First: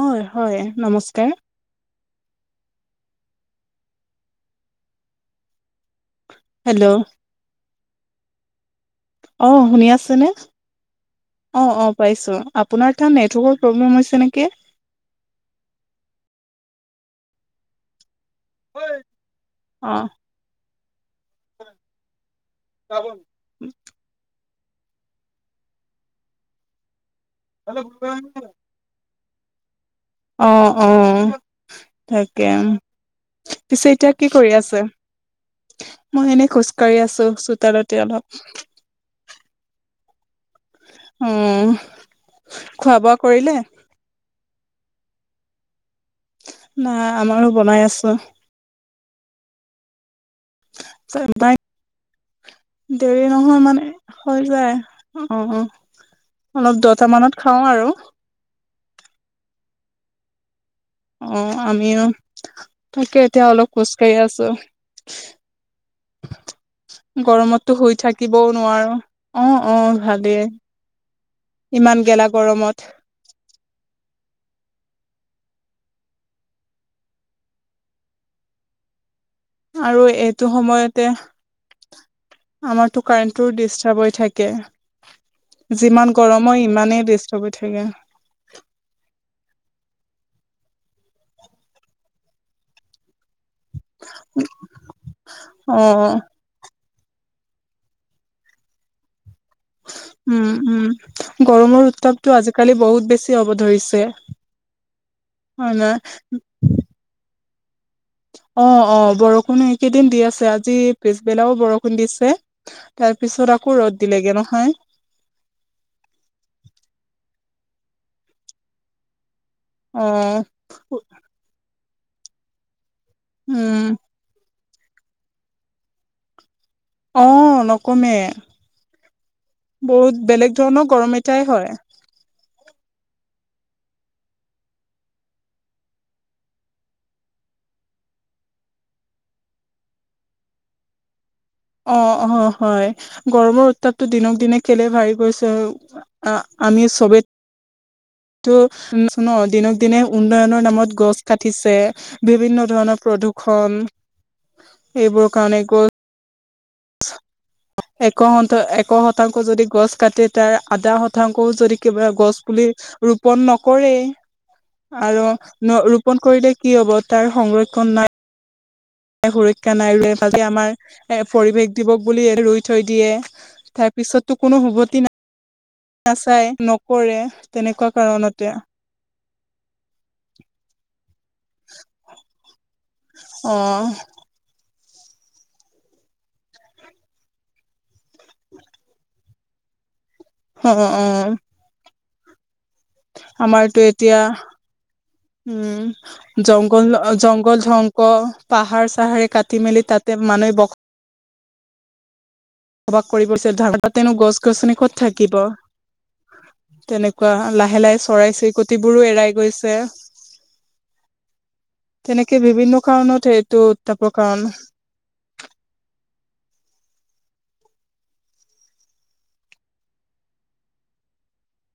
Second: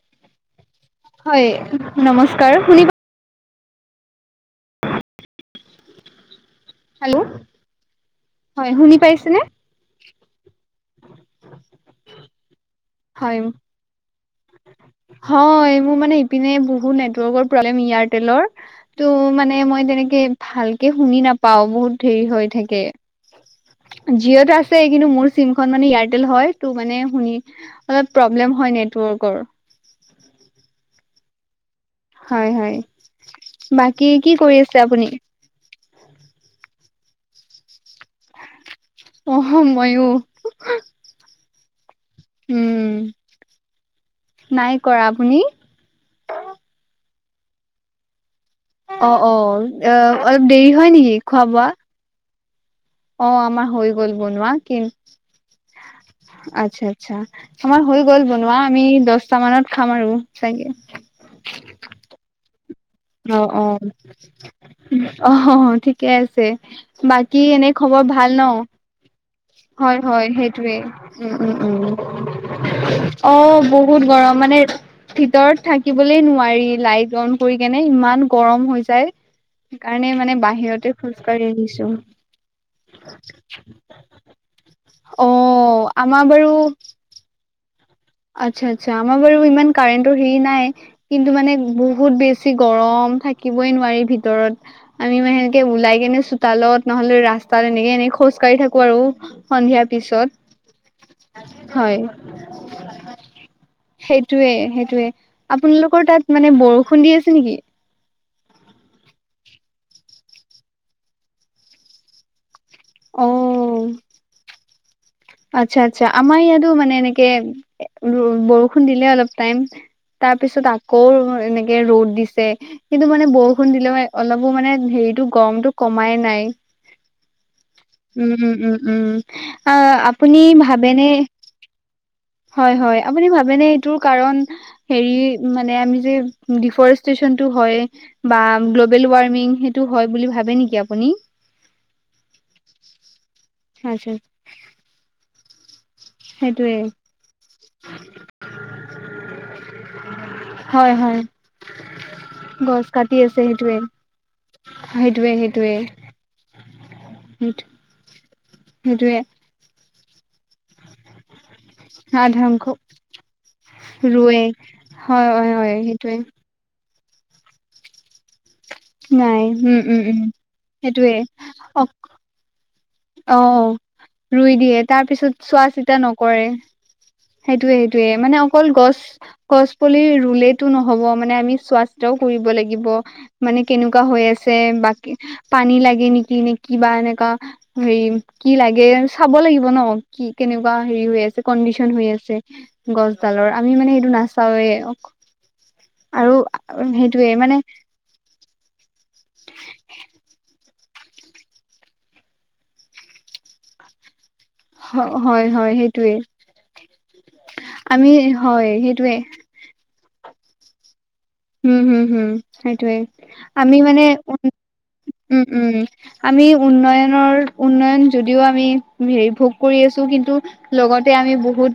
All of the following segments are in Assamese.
অঁ' হয় নমস্কাৰ। হয় নমস্কাৰ, শুনি হেল্ল' হয় শুনি পাইছেনে অঁ' শুনি আছেনে? অহ-অহ' পাইছো, আপোনাৰ তাত হয় নেটৱৰ্কৰ প্ৰব্লেম হৈছে নেকি। হয়, মোৰ মানে ইপিনে বহুত নেটৱৰ্কৰ প্ৰব্লেম এয়াৰটেলৰ। অ'। তু' মানে মই তেনেকে ভালকে শুনি নাপা পাওঁ বহুত ধিৰ হৈ থাকে। জিঅ'ত আছে কিন্তু মোৰ চিমখন মানে এয়াৰটেল হয় ত' মানে শুনি অলপ প্ৰব্লেম হয় নেটৱৰ্কৰ। অঁ অঁ। তাকে হয় উমঁ, হয় পিছে এতিয়া কি কৰি আছে? মই এনেই খোজকাঢ়ি আছো চোতালতে অলপ। অহ' মইয়ো। উমঁ' খোৱা বোৱা কৰিলে? নাই কৰা, আপুনি? নাই, আমাৰো বনাই আছো। অহ-অহ' অলপ দেৰি হয় নেকি খোৱা নাই বোৱা? দেৰি অঁ' নহয় আমাৰ মানে হৈ গ'ল বনোৱা। যায়। অ', অ', কিন্তু অলপ দহটা আচ্ছা-আচ্ছা' মানত খাওঁ আমাৰ আৰু হৈ গ'ল বনোৱা আমি দহটা মানত খাম আৰু চাগে। অঁ' আমিও। তাকে এতিয়া অলপ খোজ কাঢ়ি আছো। অহ-অহ' অহ' ঠিকে আছে। বাকী এনেই গৰমততো শুই খবৰ ভাল থাকিবও ন' নোৱাৰো। অ', অ', হয় হয় ভালেই সেইটোৱেই। ইমান গেলা গৰমত। অঁ' বহুত গৰম মানে ভিতৰত থাকিবলৈ নোৱাৰি লাইট অন কৰি কেনে ইমান গৰম হৈ যায়। আৰু সেইকাৰণে মানে এইটো বাহিৰতে সময়তে খোজকাঢ়ি আহিছো আমাৰটো কাৰেন্টটো ডিষ্টাৰ্ব হৈ থা কে। অ যিমান আমাৰ গৰম হয় ইমানেই ডিষ্টাৰ্ব হৈ থাকে। আচ্ছা-আচ্ছা' আমাৰ বাৰু ইমান কাৰেণ্টৰ হেৰি নাই। কিন্তু মানে বহুত বেছি গৰম, থা থাকিবই নোৱাৰি ভিতৰত। আমি মানে সেনেকে ওলাই অ', কেনে চ'ব [inaudible] চোতালত নহলে ৰাস্তাত এনেকে-এনেকে খোজকাঢ়ি থাকো আৰু। [inaudible] সন্ধিয়াৰ পিছত। [unintelligible] উম-উম! গৰমৰ হয় উত্তাপটো আজিকালি বহুত বেছি হ'ব ধৰিছে। [inaudible] সেইটোৱে-সেইটোৱে। হয় নাই? আপোনালোকৰ তাত মানে বৰষুণ দি আছে নেকি? [inaudible] অঁ-অঁ! বৰষুণো এইকেইদিন দি আছে। আজি পিছবেলাও বৰষুণ দিছে। [unintelligible] তাৰ অ পিছত আকৌ ৰ'দ দিলেগে নহয়। [unintelligible] আচ্ছা-আচ্ছা। আমাৰ ইয়াতো মানে এনেকে বৰষুণ দিলে অলপ। [unintelligible] টাইম, তাৰ অ'। পিছত আকৌ এনেকে ৰ'দ দিছে। কিন্তু মানে বৰষুণ উম, দিলেওঁ [inaudible] অলপো মানে হেৰিটো গৰমটো কমাই নাই। [inaudible] অঁ! নকমে উম, উম, উম, উম, আহ বহুত আপুনি বেলেগ ধৰণৰ গৰম এটাই হয়। [unintelligible] হয়-হয়। আপুনি ভাবে নে এইটোৰ কাৰণ [unintelligible] হেৰি মানে, আমি যে ডিফৰেষ্ট্ৰেশচনটো হয়। [unintelligible] বা গ্ল'বেল ৱাৰ্মিং সেইটো হয় বুলি ভাবে নেকি আপুনি? [inaudible] অঁ-অঁ! হয়, গৰমৰ উত্তাপটো আচ্ছা, দিনক দিনে কেলে বাঢ়ি গৈছে [inaudible] অঁ! সেইটোয়ে আমি চবে [unintelligible] ত' উন্নয়ন দিনক দিনে উন্নয়নৰ হয়, নামত হয়, গছ কাটিছে। [unintelligible] বিভিন্ন ধৰণৰ প্ৰদূষণ। [inaudible] সেইটোৱে-সেইটোৱে। [unintelligible] হয় [unintelligible] [unintelligible] [unintelligible] এক সেইটোয়ে শতাংশ যদি গছ কাটি তাৰ আধা শতাংশও যদি কিবা গছ সাধাংশ পুলি ৰোপন ৰুৱে নকৰেয়েই হয়, আৰু হয়, হয়, ন সেইটোয়ে ৰোপন কৰিলে [inaudible] কি হ'ব তাৰ সংৰক্ষণ নাই। [inaudible] নাই সুৰক্ষা উম, নাই উম, উম, [inaudible] খালি আমাৰ এ পৰিৱেশ দিৱস বুলি [unintelligible] অঁ! তাৰ পিছততো ৰুই কোনো দিয়ে। উভতি তাৰ পিছত চোৱা চিতা নকৰে। নাচায় [unintelligible] নকৰে তেনেকুৱা সেইটোৱে-সেইটোৱে মানে কাৰণতে অকল গছ-গছ পুলি ৰুলেইটো নহ'ব মানে আমি [inaudible] চোৱা-চিতাও কৰিব লাগিব অ মানে কেনেকুৱা হৈ আছে বা [inaudible] পানী লাগে নেকি নে কি বা এনেকা হেৰি কি লাগে চাব লাগিব ন। [inaudible] কি [unintelligible] অ কেনেকুৱা হেৰি হৈ অ আছে কণ্ডিশন হৈ আছে। গছডালৰ আমি আমাৰতো মানে এইটো এতিয়া নাচাওঁৱেই। [inaudible] উম! জংগল জংল মানে [unintelligible] আকৌ পাহাৰ-চাহাৰে কাটি মেলি তাতে মানুহে বস- [inaudible] বসবাস কৰিব ধৰিছে। তাতেনো গছ-গছনি ক'ত থাকিব? হয় হয় সেইটোয়ে [inaudible] তেনেকুৱা, লাহে-লাহে আমি হয় চৰাই-চিৰিকটিবোৰো সেইটোয়ে এৰাই গৈছে। [inaudible] হুম-হুম-হুম! তেনেকে বিভিন্ন সেইটোৱেই কাৰণত সেইটো আমি মানে উত্তাপৰ কাৰণ উম-উম। [inaudible] আমি উন্নয়নৰ উন্নয়ন যদিও আমি হেৰি ভোগ কৰি আছো কিন্তু [inaudible] লগতে আমি বহুত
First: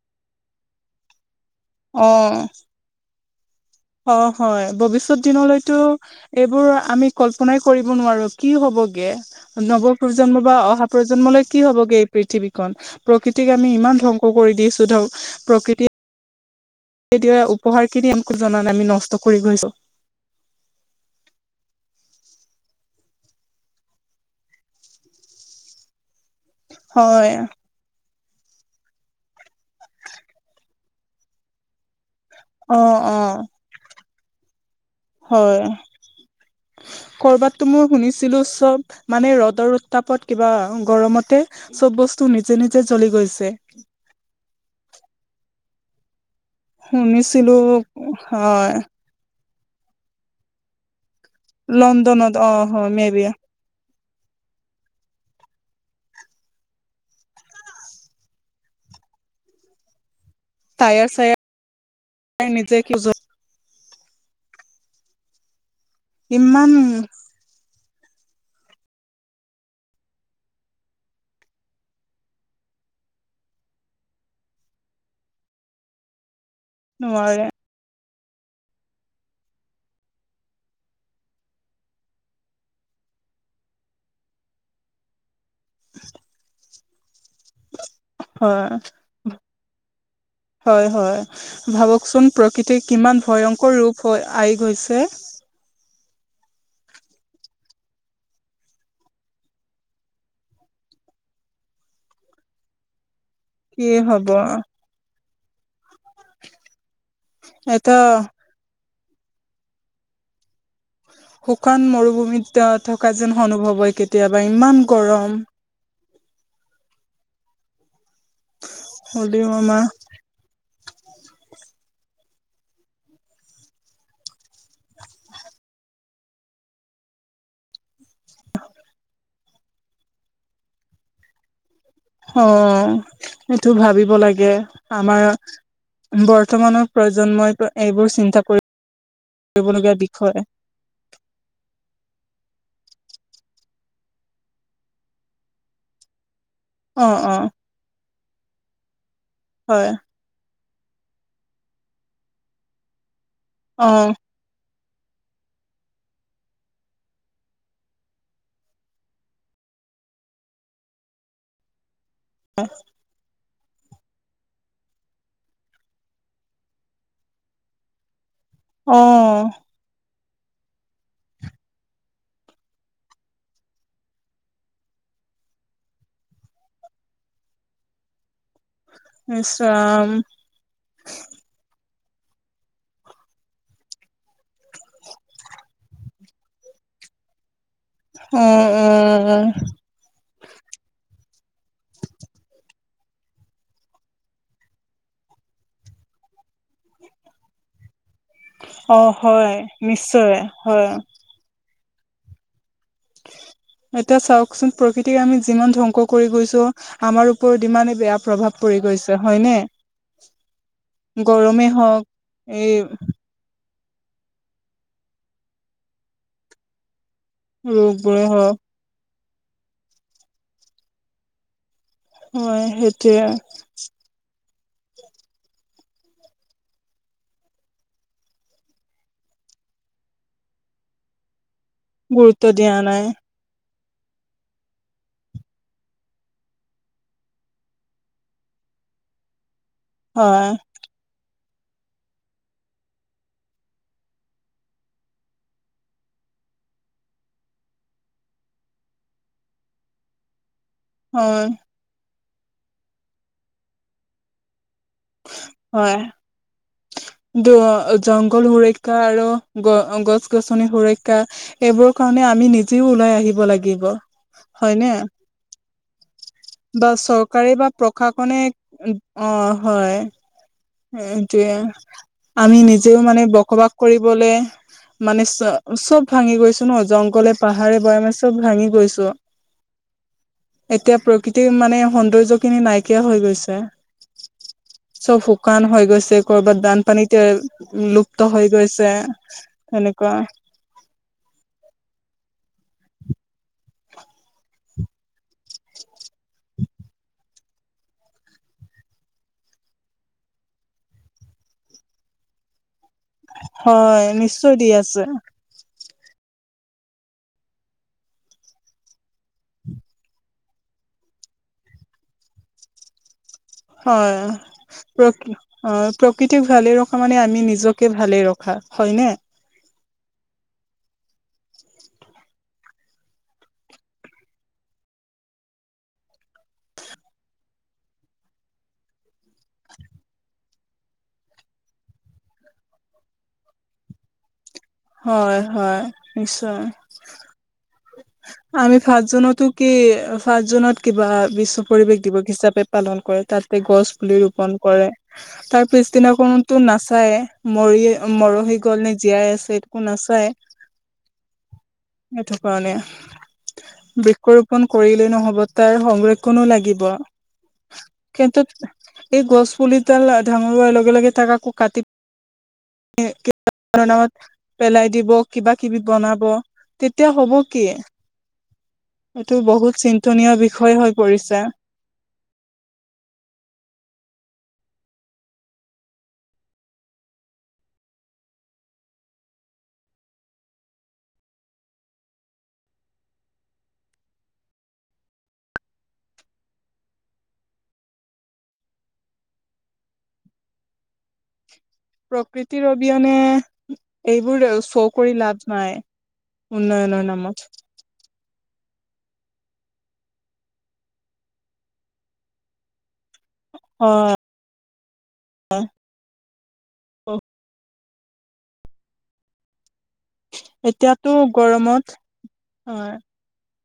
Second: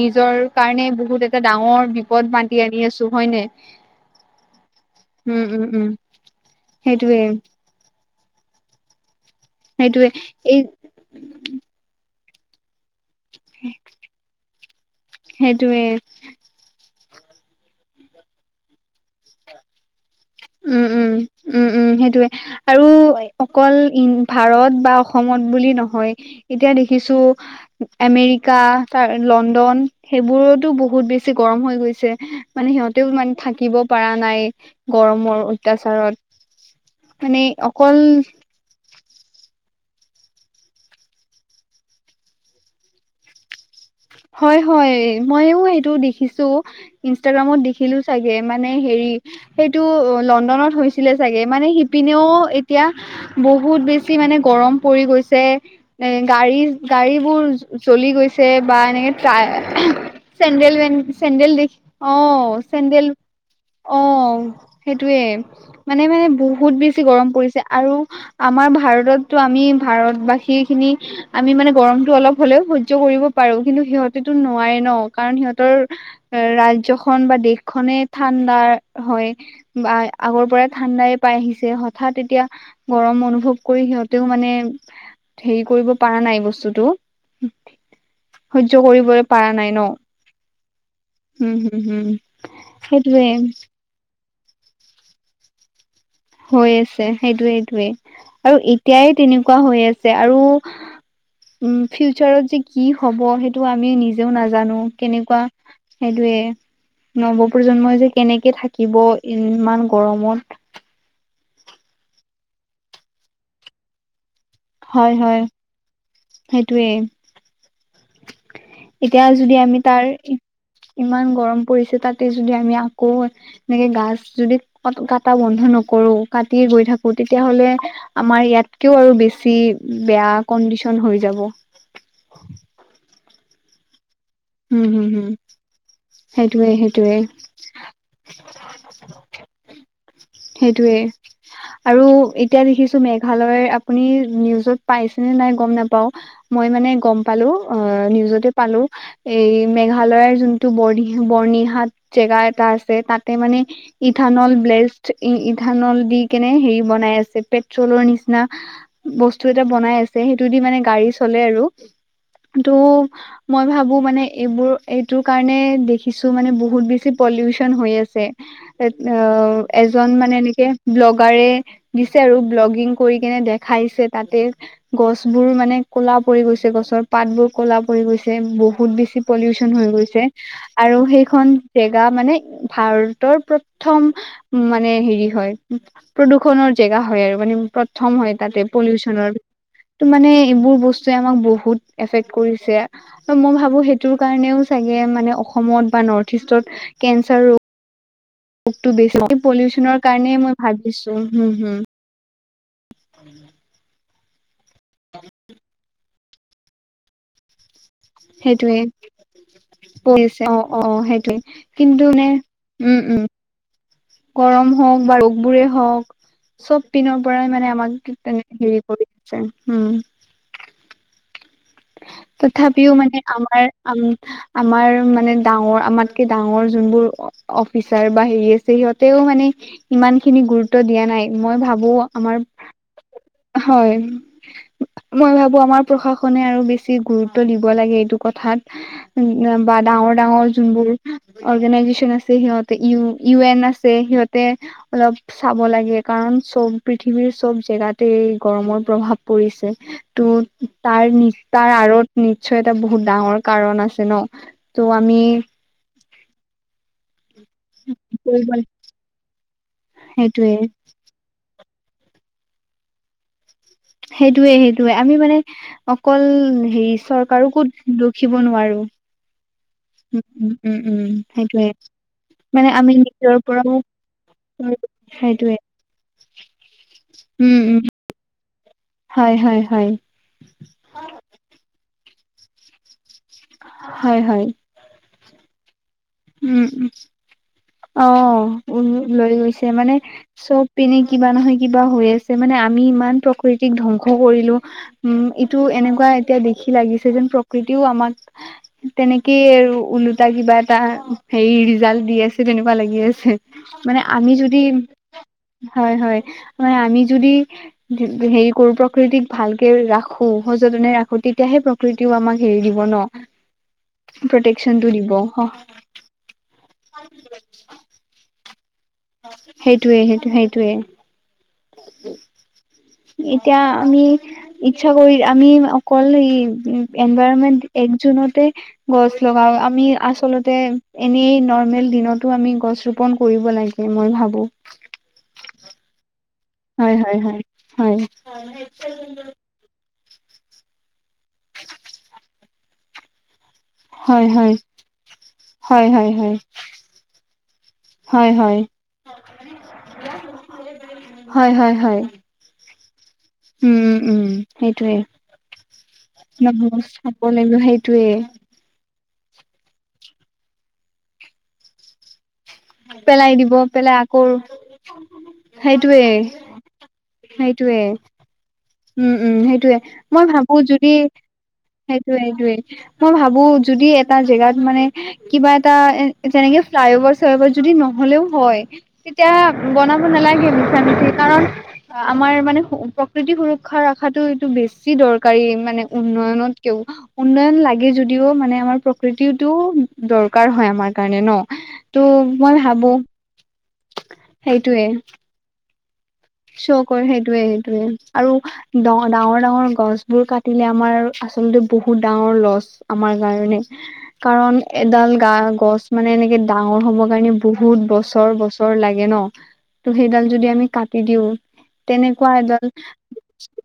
নিজৰ কাৰণে বহুত [inaudible] এটা ডাঙৰ বিপদ মাতি আনি আছোঁ হয় নে নাই? [unintelligible] অঁ হয়। ভৱিষ্যত উম, দিনলৈতো উম, এইবোৰ আমি সেইটোয়ে কল্পনাই [inaudible] কৰিব নোৱাৰোঁ কি হ'বগে নৱ সেইটোয়ে প্ৰজন্ম বা এই অহা প্ৰজন্মলৈ কি হ'বগৈ। [inaudible] পৃথিৱীখন। প্ৰকৃতিক আমি ইমান ধ্বংস কৰি দিছোঁ ধৰ প্ৰকৃতি [inaudible] [unintelligible] তেতিয়া, উপহাৰ কি দিম একো জনা নাই আমি নষ্ট কৰি গৈছোঁ। [inaudible] উম-উম-উম-উম! সেইটোৱে। [unintelligible] আৰু অকল ভাৰত বা অসমত বুলি নহয়। এতিয়া দেখিছোঁ। হয় আমেৰিকা তাৰ লণ্ডন সেইবোৰোতো বহুত বেছি গৰম হৈ গৈছে। মানে অ সিহঁতেও অ মানে থাকিব পৰা নাই গৰম। হয় মানে কৰবাতটো মই অকল শুনিছিলো চব মানে ৰ'দৰ উত্তাপত কিবা গৰমতে চব বস্তু নিজে নিজে জ্বলি গৈছে হয় হয় মইও সেইটো দেখিছো শুনিছিলো ইনষ্টাগ্ৰামত দেখিলো চাগে মানে হয় হেৰি সেইটো লণ্ডনত হৈছিলে চাগে মানে শিপিনেও লণ্ডনত অ এতিয়া হয় মে বি বহুত বহুত বেছি মানে গৰম পৰি গৈছে এ গাড়ী গাড়ী বোৰ জ জ্বলি গৈছে বা এনেকে তাই চেণ্ডেল বেণ্ড টায়াৰ চায়াৰ চেণ্ডেল দে অ নিজে চেণ্ডেল অ সেইটোয়ে মানে মানে কিমান বহুত বেছি গৰম পৰিছে আৰু আমাৰ ভাৰততটো আমি ভাৰতবাসী খিনি আমি মানে গৰমতটো অলপ হ'লেও সহ্য কৰিব পাৰো কিন্তু সিহতেতো নোৱাৰে ন কাৰণ সিহঁতৰ ৰাজ্যখন বা নোৱাৰে দেশ খনে ঠাণ্ডাৰ হয় বা আগৰ পৰাই ঠাণ্ডাই পাই আহিছে হঠাৎ এতিয়া গৰম অনুভৱ কৰি সিহঁতেও মানে হেৰি কৰিব পাৰা নাই বস্তুটো [unintelligible] সহ্য কৰিবই পাৰা নাই ন। হয়, হয় উম হম হম ভাবকচোন প্ৰকৃতি কিমান সেইটোৱে ভয়ংকৰ ৰূপ হৈ আহি গৈছে। হৈ আছে। সেইটোয়ে সেটোয়ে আৰু এতিয়াই তেনেকুৱা হৈ আছে আৰু। উম' ফিউচাৰত যে কি হ'ব সেইটো। টো কি আমি হব নিজেও নাজানো কেনেকুৱা সেইটোৱে এটা নৱপ্ৰজন্মই যে কেনেকে থাকিব ইমান গৰমত শুকান মৰুভূমিত ত থকা যেন অনুভৱ হয় কেতিয়াবা ইমান গৰম সেইটোৱেই এতিয়া হ'লেও যদি আমি আমাৰ তাৰ ই ইমান গৰম পৰিছে তাতে যদি আমি আকৌ এনেকে গাছ যদি ক কাটা বন্ধ নকৰো কাটি গৈ থাকো তেতিয়াহ'লে আমাৰ ইয়াতকেও আৰু বেছি বেয়া কণ্ডিচন হৈ যাব অ সেইটো ভাবিব লাগে হম গে হম আমাৰ হম সেইটোয়ে বৰ্তমানৰ সেইটোয়ে প্ৰজন্মই এইবোৰ চিন্তা কৰি কৰিবলগীয়া বিষয় সেইটোৱেই আৰু এতিয়া দেখিছো মেঘালয় আপুনি নিউজত পাইছেনে নাই গম নাপাও মই মানে গম পালো অ নিউজতে পালো এই হয় মেঘালয়ৰ যোন টো বৰদি বৰ্ণিহাট জেগা এটা আছে তাতে মানে অ ইথানল ব্লেষ্ট ত্ৰি ইথানল দি কেনে হেৰি বনাই আছে পেট্ৰলৰ নিচিনা বস্তু এটা বনাই আছে সেইটো দি মানে গাড়ী চলে আৰু কিন্তু মই ভাবো মানে এইবোৰ এইটোৰ কাৰণে দেখিছো মানে বহুত বেছি পলিউচন হৈ আছে এত অ নও এজন মানে এনেকে ব্লগাৰে দিছে আৰু ব্লগিং কৰি কেনে দেখাইছে তাতে গছ বোৰ মানে ক'লা পৰি গৈছে গছৰ পাত বোৰ ক'লা পৰি গৈছে বহু বহুত বেছি পলিউচন হৈ ইছৰাম গৈছে আৰু সেইখন জেগা মানে ভাৰতৰ প্ৰথম উ মানে হেৰি হয় প্ৰদূষণৰ জেগা হয় আৰু মানে। প্ৰথম হয় অ তাতে পলিউশনৰ অ ত মানে এইবোৰ বস্তুৱে আমাক বহুত এফেক্ট কৰিছে। মই ভাবো সেইটোৰ কাৰণেওাগে মানে অসমত বা নৰ্থ ইষ্টত কেন্সাৰ ৰোগ, ৰোগটো অ বেছি হয় পলিউশনৰ কাৰণে নিশ্চয় মই হয় ভাবিছো হম হম [inaudible] এতিয়া চাওকচোন প্ৰকৃতি আমি যিমান ধ্বংস কৰি গৈছো আমাৰ ওপৰত ইমান বেয়া প্ৰভাৱ সেইটোয়ে পৰি গৈছে হয়নে। পৰিছে অ অ অ সেইটোৱে গৰমেই হওক কিন্তু নে এই উম উম গৰম হওক বা ৰোগবোৰে হওক চব পিনৰ পৰাই মানে আমাক ৰোগবোৰে তে হওক হেৰি কৰি আছে উম হয় তথাপিও সেইটোৱে মানে আমাৰ আমাৰ মানে ডাঙৰ আমাতকে ডাঙৰ যোনবোৰ অফিচাৰ বা হেৰি আছে সিহঁতেও মানে ইমান খিনি গুৰুত্ব দিয়া নাই মই ভাবো আমাৰ- গুৰুত্ব দিয়া নাই। হয়। মই ভাবো আমাৰ প্ৰশাসনে আৰু বেছি গুৰুত্ব দিব লাগে এইটো কথাত উ বা ডাঙৰ ডাঙৰ হয় যোনবোৰ। অৰ্গেনাইজেচন আছে সিহতে ই ইউ এন আছে সিহঁতে অলপ চাব লাগে কাৰণ চব পৃথিৱীৰ চব জেগাত গৰমৰ প্ৰভাৱ পৰিছে তো তাৰ নি হয় তাৰ আঁৰত নিশ্চয় এটা বহুত ডাঙৰ কাৰণ আছে ন- ত' আমি হয় দুয় জংঘল, কৰিব সুৰে আৰু গ গছ সেইটোয়ে গছনি সুৰক্ষা এইবোৰৰ কাৰণে আমি নিজেও ওলাই আহিব লাগিব। সেইটোয়ে হয়নে সেইটোয়ে আমি মানে অকল হেৰি বা চৰকাৰে চৰকাৰকো বা দুখিব প্ৰশাসনে নোৱাৰো অ হয়। উম উম উম এটোয়ে সেইটোয়ে আমি মানে নিজেও মানে নিজৰ বসবাস পৰাও কৰিবলে মানে চ সেইটোয়ে চব ভাঙি গৈছো ন জংঘলে উম পাহাৰে উম বয়ামে চব ভাঙি গৈছো। হয় হয় হয়। এতিয়া প্ৰকৃতিৰ মানে সৌন্দৰ্য খিনি নাইকিয়া হৈ গৈছে। হয় হয়। চব শুকান হৈ গৈছে। উম কৰ'বাত দান পানীতে অ লুপ্ত হৈ উ গৈছে লৈ গৈছে মানে সনেকুৱা। চব পিনে কিবা নহয় কিবা হৈ আছে মানে আমি ইমান প্ৰকৃতিক ধ্বংস কৰিলো। উম ইটো এনেকুৱা এতিয়া দেখি লাগিছে যেন প্ৰকৃতিও আমাক। তেনেকেই আৰু ওলোটা কিবা এটা হেৰি ৰিজাল্ট দি আছে তেনেকুৱা লাগি আছে। মানে হয় আমি নিশ্চয় যদি দি আছে হয় হয় মানে আমি যদি হেৰি কৰো প্ৰকৃতিক ভালকে ৰাখো সযতনে ৰাখো তেতিয়াহে প্ৰ প্ৰকৃতিও আমাক হেৰি দিব ন হয় প্ৰটেকচনটো দিব প্ৰকৃ অ অ প্ৰকৃতিক ভালে ৰখা মানে আমি নিজকে ভালে ৰখা হয়নে। সেইটোয়ে সেইটো সেইটয়ে। [inaudible] এতিয়া আমি ইচ্ছা কৰি আমি অকল এই এনভাইৰমেন্ট এক জুনতে গছ লগাও আমি আচলতে এনেই নৰ্মেল দিনতো আমি গছ ৰোপন কৰিব লাগে। ও মই ভাবোঁ হয় হয় নিশ্চয় হয় হয় হয় হয় আমি পাঁচজনতো কি ফাৰ্ষ্ট জুনত কিবা বিশ্ব পৰিৱেশ দিৱস হিচাপে পালন কৰে তাতে গছ পুলি হয় ৰোপন কৰে তাৰ হয় পিছদিনা হয় হয় হয় কোনোতো নাচায় মৰি হয় মৰহি হয় গ'ল নে জীয়াই আছিল নাচায় হয় হয় হয় সেইটো কাৰণে উম উম বৃক্ষৰোপন সেইটোৱে কৰিলেই নহব তাৰ সংৰক্ষণো লাগিব নগছ চাব লাগিব সেইটোয়ে কিন্তু এই গছ পুলিডাল ডাঙৰ হোৱা লগে লগে তাক আকৌ কাটি পেলাই দিব পেলাই কাৰনত আকৌ পেলাই দিব কিবা কিবি সেইটোয়ে বনাব তেতিয়া হ'ব কি সেইটোয়ে উম এইটো উম বহুত সেইটোয়ে মই চিন্তনীয় ভাবো বিষয় যদি হৈ পৰিছে। সেইটোয়ে সেইটোয়ে মই ভাবো যদি এটা জেগাত মানে কিবা এটা এ তেনেকে ফ্লাইঅভাৰ চাইঅভাৰ যদি নহলেও হয় তেতিয়া বনাব নালাগে মিছা মিছি কাৰণ আমাৰ মানে প্ৰকৃতি সুৰপ ৰ্ষা ৰখাটো এইটো বেছি দৰকাৰী মানে উন্নয়নতকেও উন্নয়ন লাগে যদিও মানে আমাৰ প্ৰকৃতিটো দৰকাৰ হয় আমাৰ কাৰণে ন ত' মই প্ৰকৃতিৰ ভাবো অবিহনে এইবোৰ চৌ কৰি লাভ নাই শ' উন্নয়নৰ কৰ নামত। সেইটোৱে সেইটোৱে আৰু ড ডাঙৰ ডাঙৰ গছ বোৰ কাটিলে আমাৰ আচলতে বহুত ডাঙৰ লছ আমাৰ কাৰণে হয় কাৰণ এডাল গা গছ মানে এনেকে ডাঙৰ হ'ব কাৰণে বহুত বছৰ বছৰ লাগে ন ত সেইডাল যদি আমি কাটি এতিয়াতো দিও গৰমত তেনেকুৱা এডাল হয়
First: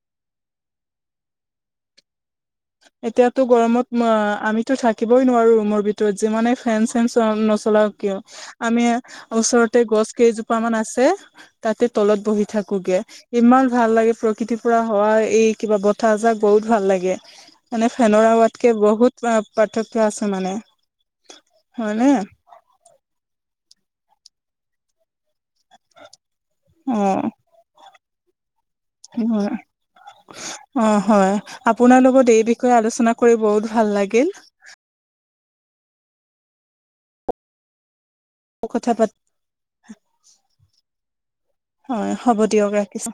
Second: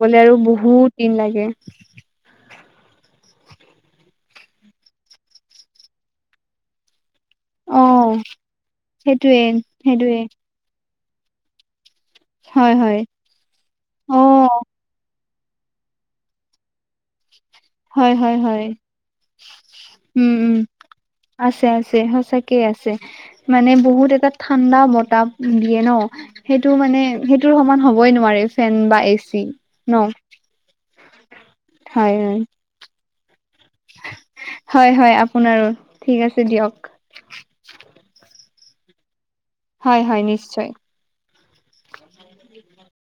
গলে আৰু বহুত দিন লাগে এতিয়াতো গৰমত আমিতো থাকিবই নোৱাৰো ৰুমৰ ভিতৰত যিমানে ফেন্ অ নচলাও কিয় আমি সেইটোৱে ওচৰতে গছ সেইটোৱে কেইজোপা মান আছে তাতে তলত বহি হয় হয় থাকোগে ইমান ভাল অ লাগে প্ৰকৃতিৰ পুৰা হোৱা এই কিবা বতাহজাক বহুত ভাল লাগে মানে হয় ফেনৰ হয় হয় আৱাতকে বহুত পাৰ্থক্য আছে উম উ মানে আছে আছে হয়নে সচাক ঠিক আছে মানে বহুত এটা ঠাণ্ডা বতাহ দিয়ে ন সেইটো অ মানে সেইটো সমান হ'বই নোৱাৰে ফেন বা এ চি ন অ হয় আপোনাৰ হয় লগত হয় এই বিষয়ে আলোচনা কৰি বহুত ভাল লাগিল হয় হয় আপোনাৰো ঠিক আছে দিয়ক কথা পাতি হয় হয় নিশ্চয় হয় হ'ব দিয়ক ৰাখিছো